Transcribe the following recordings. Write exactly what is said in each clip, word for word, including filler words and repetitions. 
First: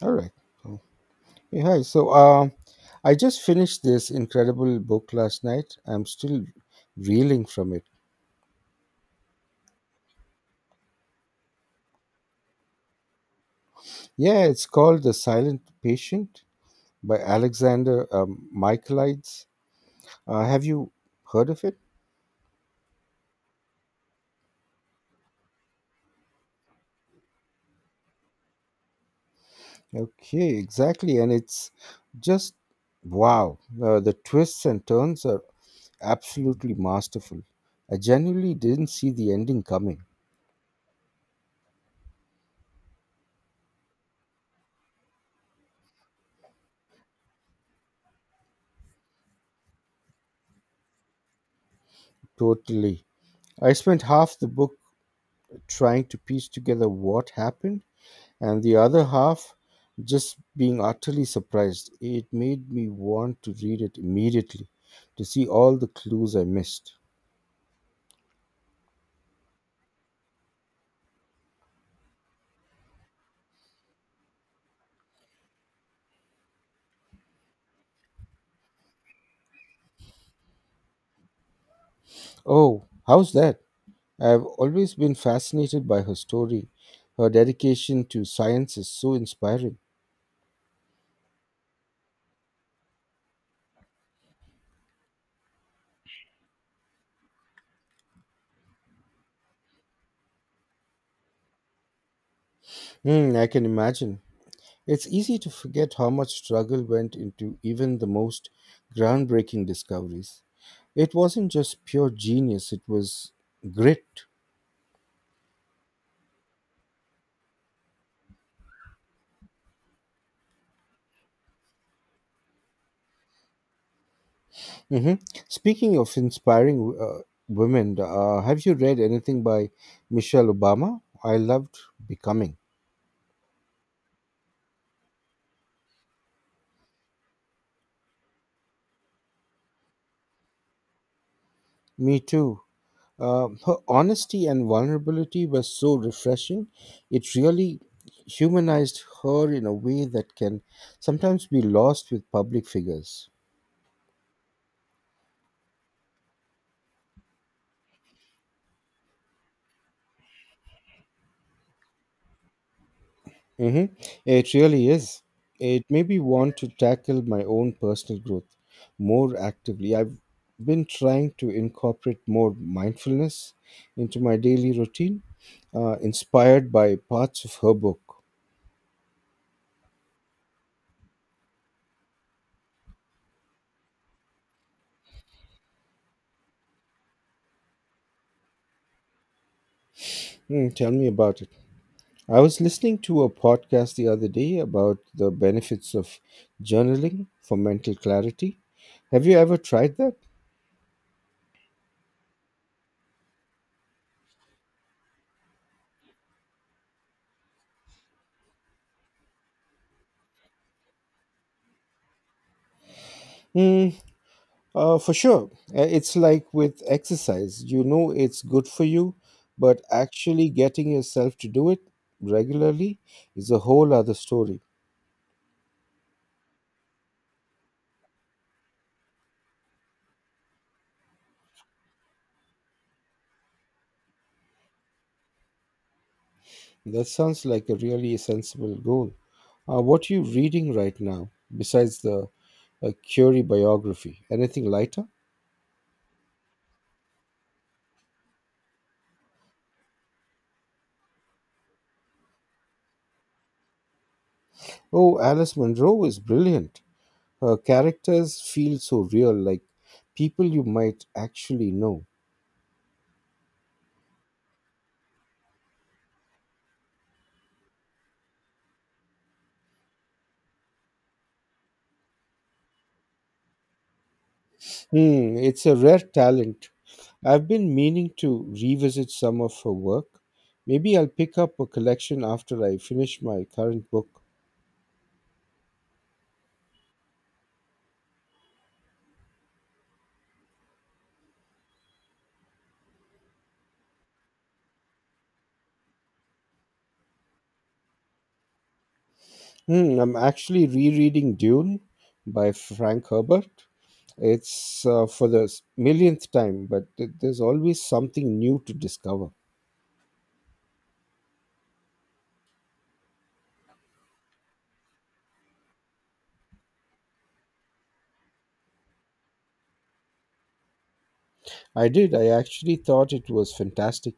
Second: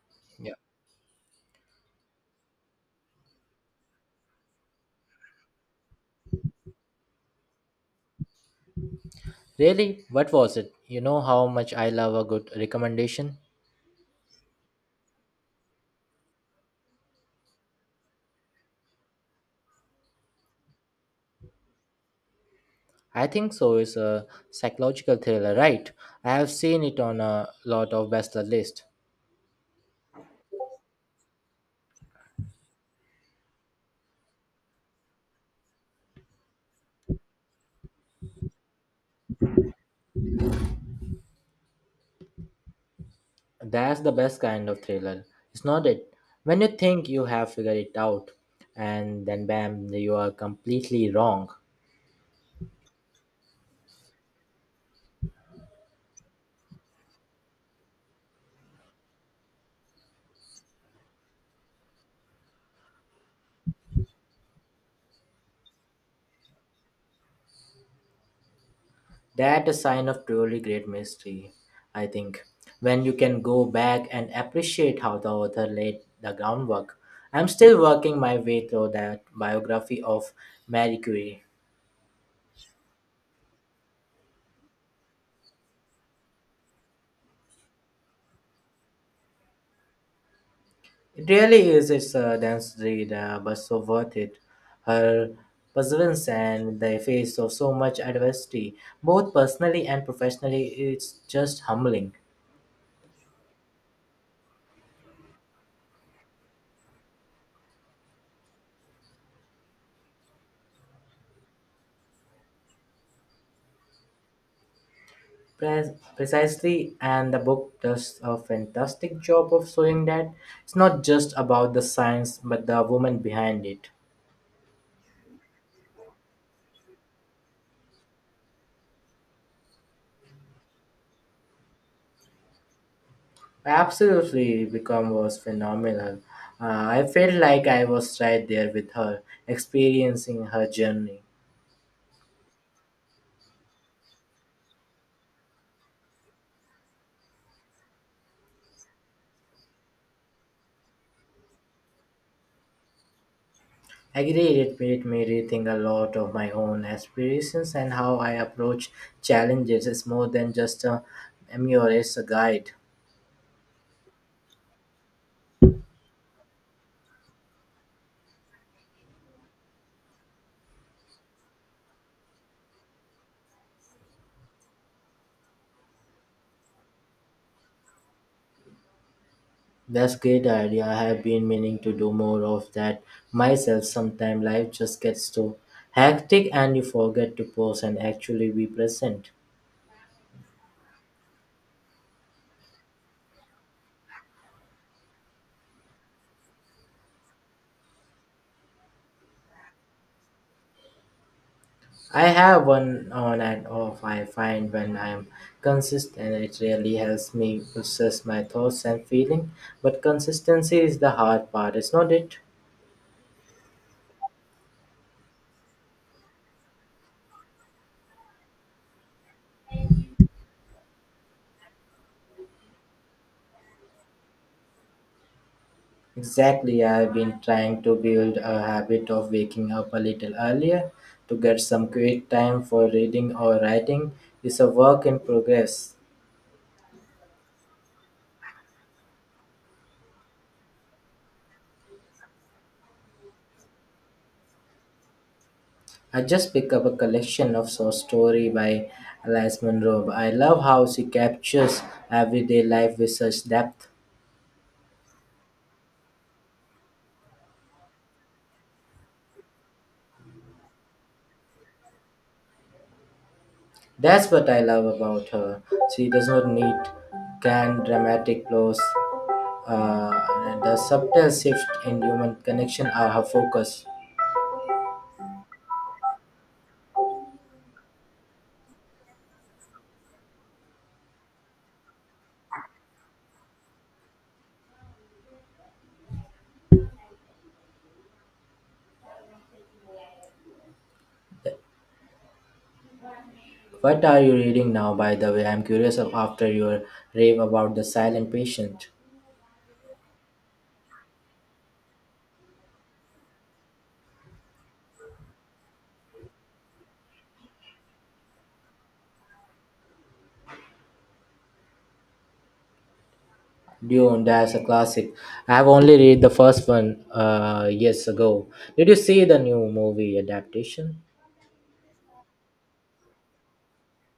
All right. Yeah. Oh, hey, hi. So, um, I just finished this incredible book last night. I'm still reeling from it. Really? What was it? You know how much I love a good recommendation? Yeah, it's called The Silent Patient by Alexander um, Michaelides. Uh, have you heard of it? I think so is a psychological thriller, right? I have seen it on a lot of bestseller list. Okay, exactly. And it's just wow. Uh, the twists and turns are absolutely masterful. I genuinely didn't see the ending coming. That's the best kind of thriller. It's not it. When you think you have figured it out and then bam, you are completely wrong. Totally. I spent half the book trying to piece together what happened and the other half just being utterly surprised. It made me want to read it immediately to see all the clues I missed. That a sign of truly great mystery, I think. When you can go back and appreciate how the author laid the groundwork. I'm still working my way through that biography of Marie Curie. Oh, how's that? I've always been fascinated by her story. Her dedication to science is so inspiring. It really is it's a dense read, uh, but so worth it. Her perseverance and the face of so much adversity, both personally and professionally, it's just humbling. Hmm, I can imagine. It's easy to forget how much struggle went into even the most groundbreaking discoveries. It wasn't just pure genius, it was grit. Pre- Precisely, and the book does a fantastic job of showing that it's not just about the science but the woman behind it. hmm Speaking of inspiring uh, women, uh, have you read anything by Michelle Obama? I loved Becoming. Absolutely, become was phenomenal. Uh, I felt like I was right there with her, experiencing her journey. Me too. Uh, her honesty and vulnerability were so refreshing. It really humanized her in a way that can sometimes be lost with public figures. Agreed, it made me rethink a lot of my own aspirations and how I approach challenges. It's more than just a, a mere as a guide. Mm-hmm. It really is. It made me want to tackle my own personal growth more actively. I've been trying to incorporate more mindfulness into my daily routine, uh, inspired by parts of her book. That's great idea. I have been meaning to do more of that myself. Sometimes life just gets so hectic and you forget to pause and actually be present. Mm, tell me about it. I was listening to a podcast the other day about the benefits of journaling for mental clarity. Have you ever tried that? I have one on and off I find when I am consistent it really helps me process my thoughts and feeling. But consistency is the hard part, is not it? Mm, Uh, for sure. Uh, it's like with exercise. You know it's good for you, but actually getting yourself to do it regularly is a whole other story. Exactly, I've been trying to build a habit of waking up a little earlier to get some quiet time for reading or writing. It's a work in progress. That sounds like a really sensible goal. Uh, what are you reading right now, besides the uh, Curie biography? Anything lighter? I just picked up a collection of short story by Alice Munro. I love how she captures everyday life with such depth. Oh, Alice Munro is brilliant. Her characters feel so real, like people you might actually know. That's what I love about her. She does not need grand dramatic plots. Uh, the subtle shift in human connection are her focus. Hmm, it's a rare talent. I've been meaning to revisit some of her work. Maybe I'll pick up a collection after I finish my current book. What are you reading now, by the way? I'm curious of- after your rave about The Silent Patient. Hmm, I'm actually rereading Dune by Frank Herbert. It's uh, for the s- millionth time, but th- there's always something new to discover. Dune, that's a classic. I have only read the first one uh, years ago. Did you see the new movie adaptation? I did. I actually thought it was fantastic,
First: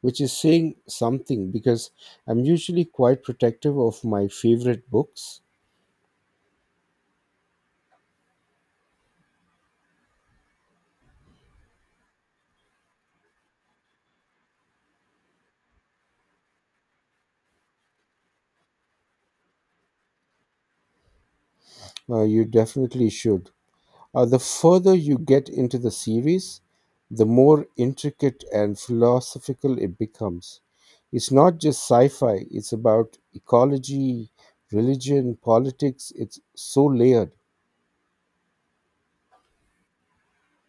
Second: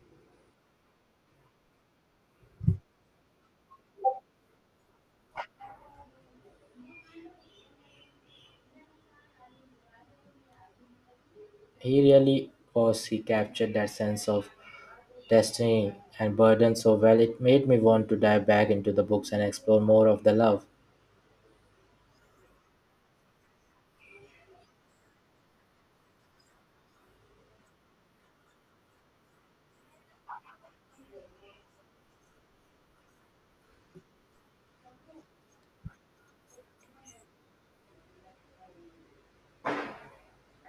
which is saying something because I'm usually quite protective of my favorite books. He really was, he captured that sense of destiny and burden so well, it made me want to dive back into the books and explore more of the love. Uh, you definitely should. Uh, the further you get into the series, the more intricate and philosophical it becomes. It's not just sci fi, it's about ecology, religion, politics. It's so layered.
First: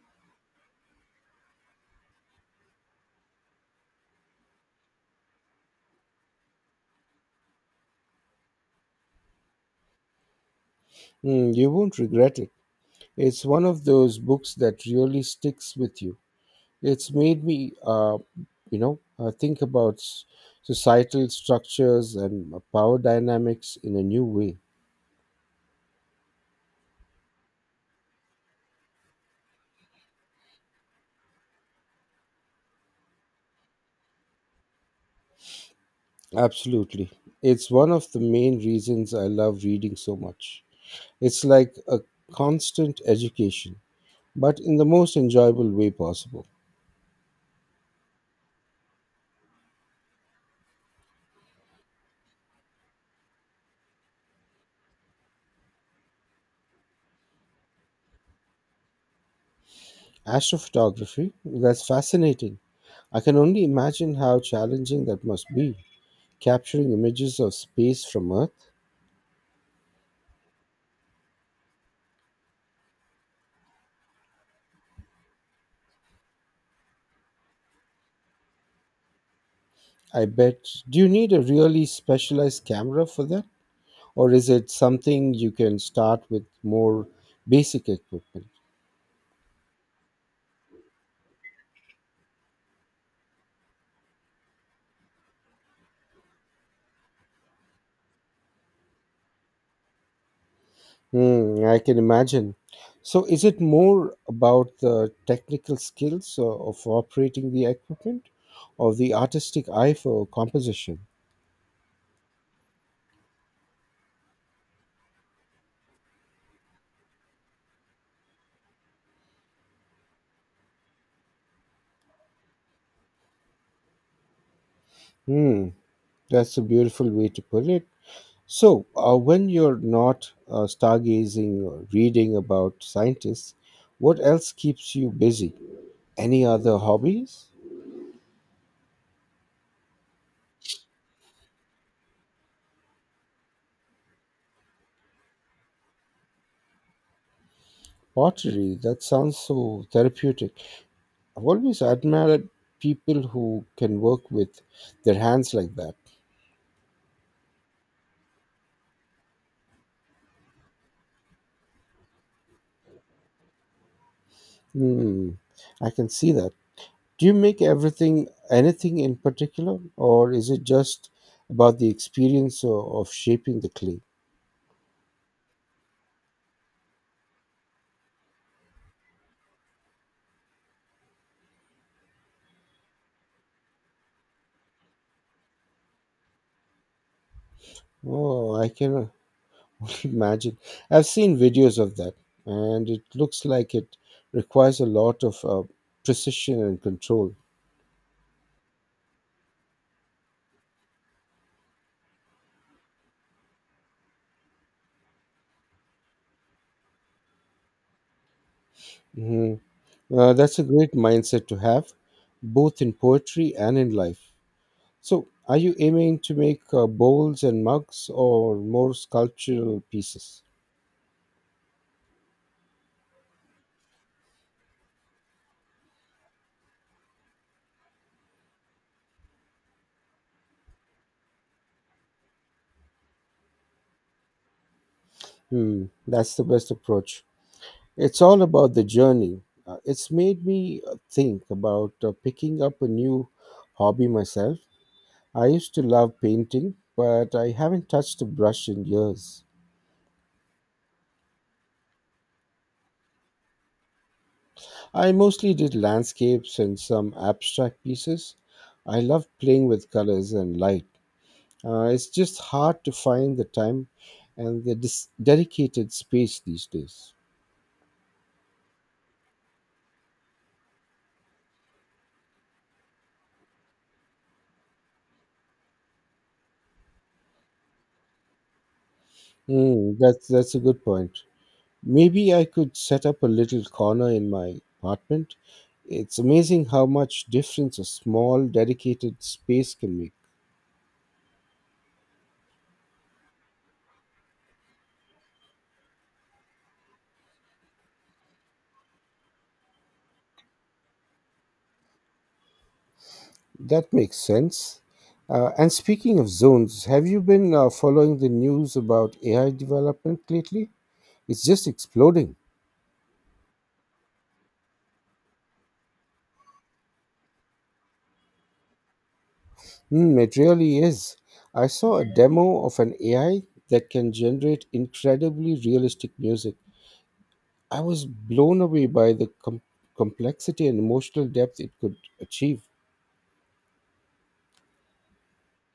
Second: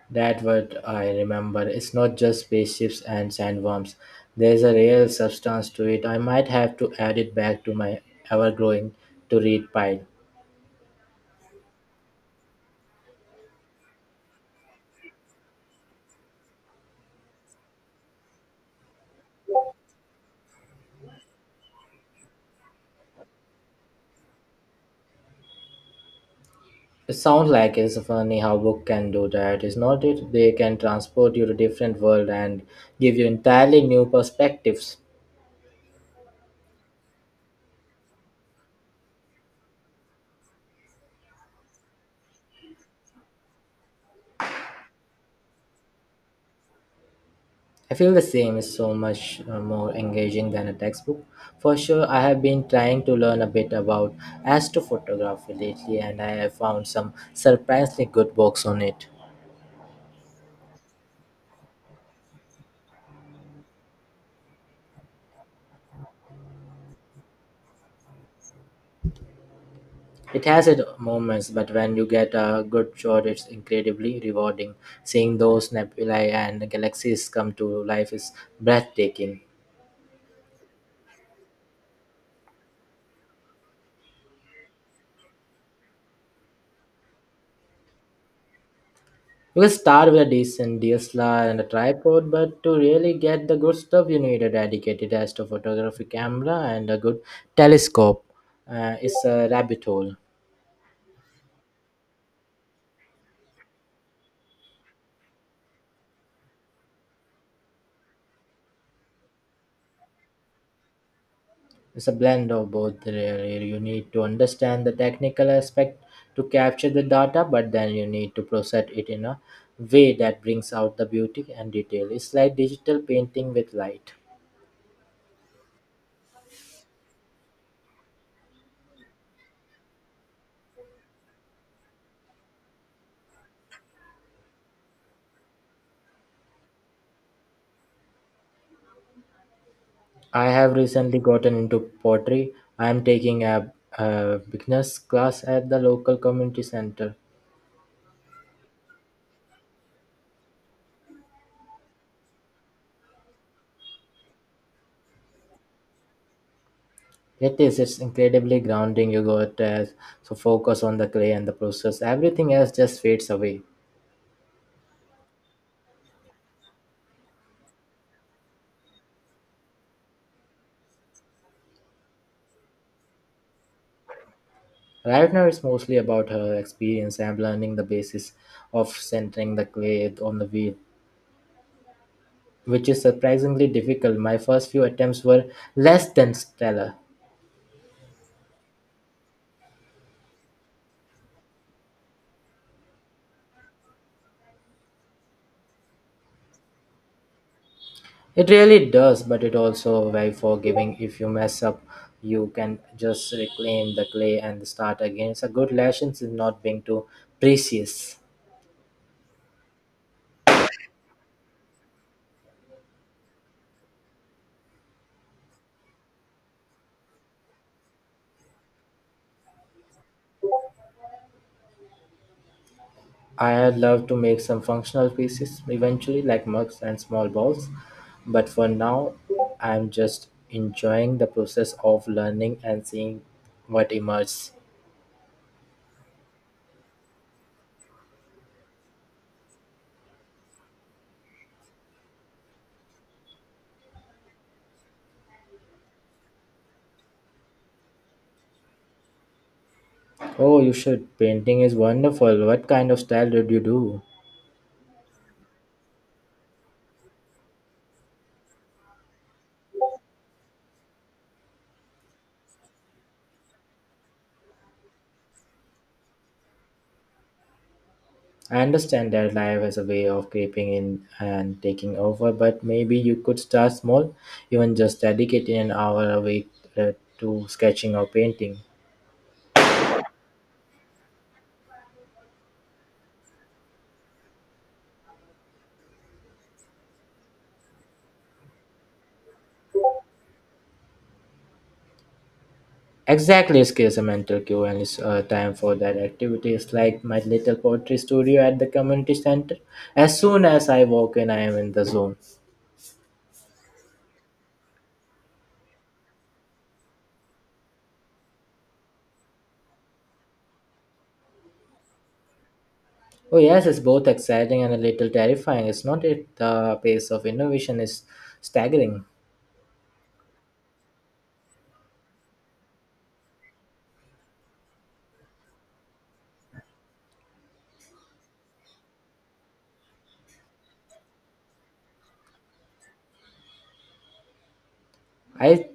That what I remember. It's not just spaceships and sandworms. There's a real substance to it. I might have to add it back to my ever growing to read pile. Mm, you won't regret it. It's one of those books that really sticks with you. It's made me, uh, you know, uh, think about s- societal structures and uh, power dynamics in a new way. It sounds like it's funny how book can do that, is not it? They can transport you to different world and give you entirely new perspectives. Absolutely. It's one of the main reasons I love reading so much. It's like a constant education, but in the most enjoyable way possible. I feel the same is so much uh, more engaging than a textbook. For sure, I have been trying to learn a bit about astrophotography lately and I have found some surprisingly good books on it. Astrophotography, that's fascinating. I can only imagine how challenging that must be, capturing images of space from Earth. It has its moments, but when you get a good shot, it's incredibly rewarding. Seeing those nebulae and galaxies come to life is breathtaking. I bet. Do you need a really specialized camera for that? Or is it something you can start with more basic equipment? You can start with a decent D S L R and a tripod, but to really get the good stuff, you need a dedicated astrophotography camera and a good telescope. Uh, it's a rabbit hole. Hmm, I can imagine. So, is it more about the technical skills uh, of operating the equipment or the artistic eye for composition? It's a blend of both, really. You need to understand the technical aspect to capture the data, but then you need to process it in a way that brings out the beauty and detail. It's like digital painting with light. Hmm, that's a beautiful way to put it. So, uh, when you're not uh, stargazing or reading about scientists, what else keeps you busy? Any other hobbies? I have recently gotten into pottery. I am taking a, a beginner's class at the local community center. Pottery, that sounds so therapeutic. I've always admired people who can work with their hands like that. It is. It's incredibly grounding. You got uh, so focus on the clay and the process. Everything else just fades away. Hmm, I can see that. Do you make everything anything in particular, or is it just about the experience of, of shaping the clay? Right now, it's mostly about her experience and learning the basis of centering the clay on the wheel, which is surprisingly difficult. My first few attempts were less than stellar. Oh, I can imagine. I've seen videos of that, and it looks like it requires a lot of uh, precision and control. It really does, but it also very forgiving. If you mess up, you can just reclaim the clay and start again. It's a good lesson in not being too precious. hmm Uh, that's a great mindset to have, both in poetry and in life. So, are you aiming to make uh, bowls and mugs or more sculptural pieces? I'd love to make some functional pieces eventually, like mugs and small balls, but for now, I'm just enjoying the process of learning and seeing what emerges. Hmm, that's the best approach. It's all about the journey. Uh, it's made me uh, think about uh, picking up a new hobby myself. I used to love painting, but I haven't touched a brush in years. Oh, you should. Painting is wonderful. What kind of style did you do? I mostly did landscapes and some abstract pieces. I love playing with colors and light. Uh, it's just hard to find the time and the dis- dedicated space these days. I understand that life is a way of creeping in and taking over, but maybe you could start small, even just dedicating an hour a week uh, to sketching or painting. Hmm, that's that's a good point. Maybe I could set up a little corner in my apartment. It's amazing how much difference a small, dedicated space can make. Exactly, escapes a mental cue and it's uh, time for that activity. It's like my little poetry studio at the community center. As soon as I walk in, I am in the zone. That makes sense. Uh, and speaking of zones, have you been uh, following the news about A I development lately? It's just exploding. Oh yes, it's both exciting and a little terrifying. It's not it. The pace of innovation is staggering. Hmm, it really is. I saw a demo of an A I that can generate incredibly realistic music. I was blown away by the com- complexity and emotional depth it could achieve. I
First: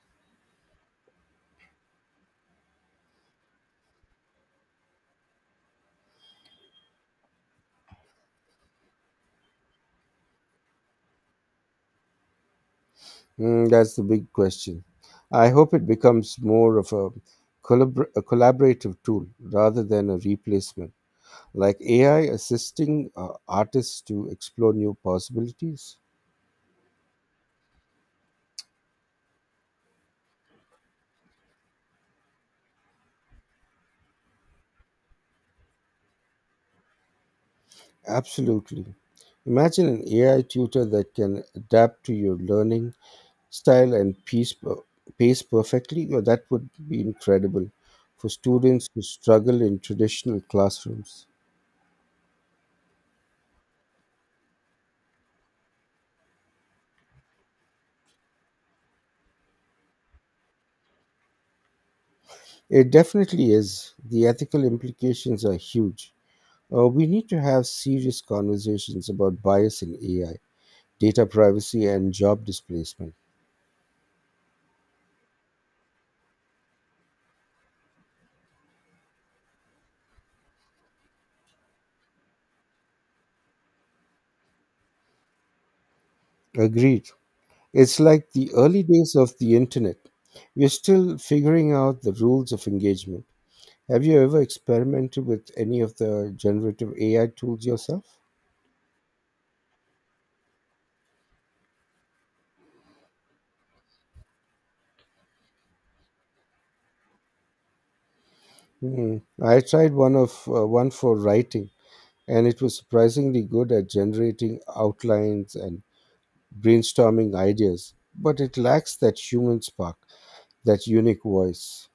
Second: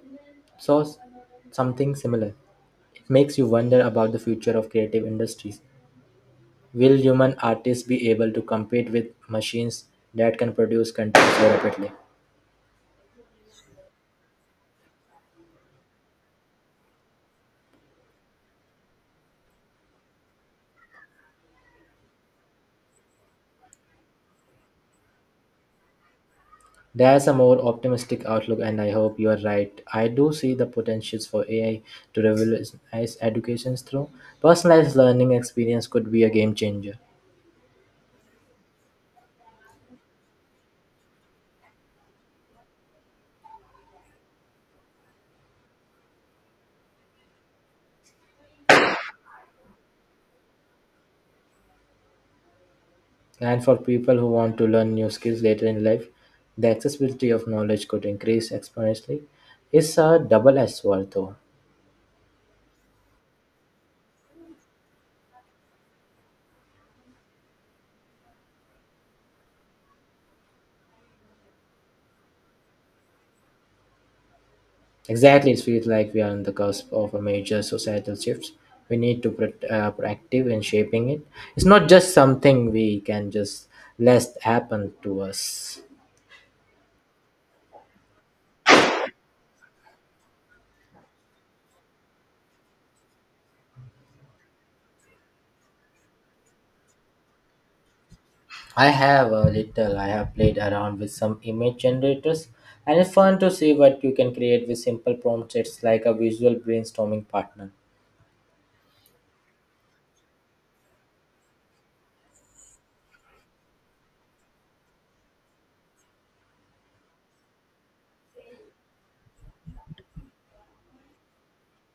saw s- something similar. It makes you wonder about the future of creative industries. Will human artists be able to compete with machines that can produce content so rapidly? Mm, that's the big question. I hope it becomes more of a, collabor- a collaborative tool rather than a replacement, like A I assisting uh, artists to explore new possibilities. There's a more optimistic outlook, and I hope you are right. I do see the potentials for A I to revolutionize education through personalized learning experience could be a game changer. Absolutely. Imagine an A I tutor that can adapt to your learning style and piece, per- pace perfectly. You know, that would be incredible for students who struggle in traditional classrooms. And for people who want to learn new skills later in life, the accessibility of knowledge could increase exponentially. It's a double-edged sword, though. It definitely is. The ethical implications are huge. Uh, we need to have serious conversations about bias in A I, data privacy, and job displacement. Exactly, it feels like we are on the cusp of a major societal shift. We need to be uh, proactive in shaping it. It's not just something we can just let happen to us. Agreed. It's like the early days of the internet. We're still figuring out the rules of engagement. Have you ever experimented with any of the generative A I tools yourself? I have a little. I have played around with some image generators, and it's fun to see what you can create with simple prompts. It's like a visual brainstorming partner. Hmm. I tried one of uh, one for writing, and it was surprisingly good at generating outlines and brainstorming ideas, but it lacks that human spark, that unique voice.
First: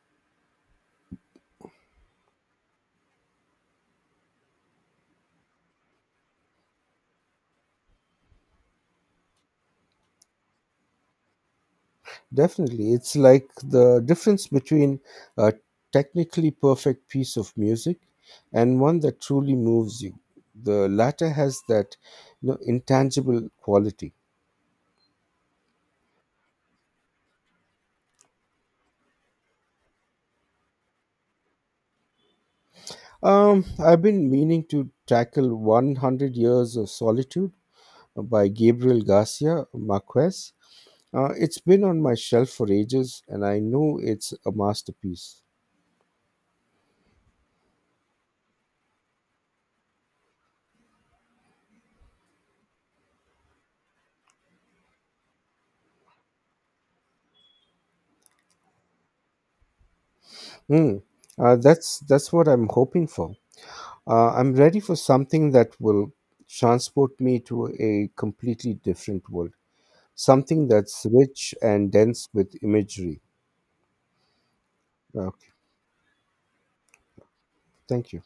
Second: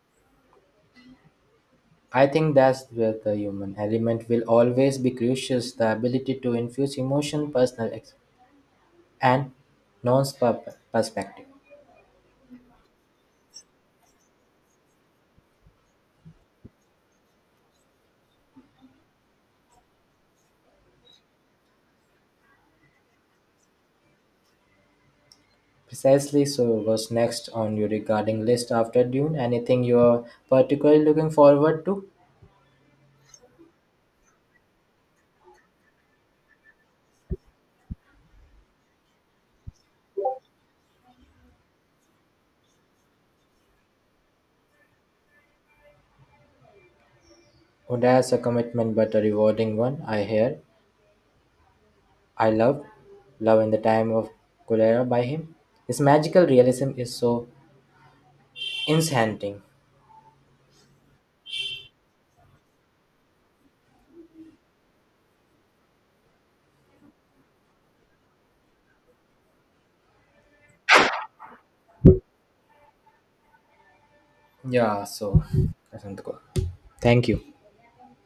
I think that's where the human element will always be crucial the ability to infuse emotion, personal ex- and non perspective. Definitely. It's like the difference between a technically perfect piece of music and one that truly moves you. The latter has that you know, intangible quality. Precisely so, what's next on your regarding list after Dune? Anything you're particularly looking forward to? Um, I've been meaning to tackle one hundred Years of Solitude by Gabriel Garcia Marquez. Uh, it's been on my shelf for ages, and I know it's a masterpiece. Oh, that's a commitment, but a rewarding one, I hear. I loved Love in the Time of Cholera by him. His magical realism is so enchanting. Hmm. Uh, that's that's what I'm hoping for. Uh, I'm ready for something that will transport me to a completely different world, something that's rich and dense with imagery. Yeah, so Okay, Asante ko. Thank you. thank you.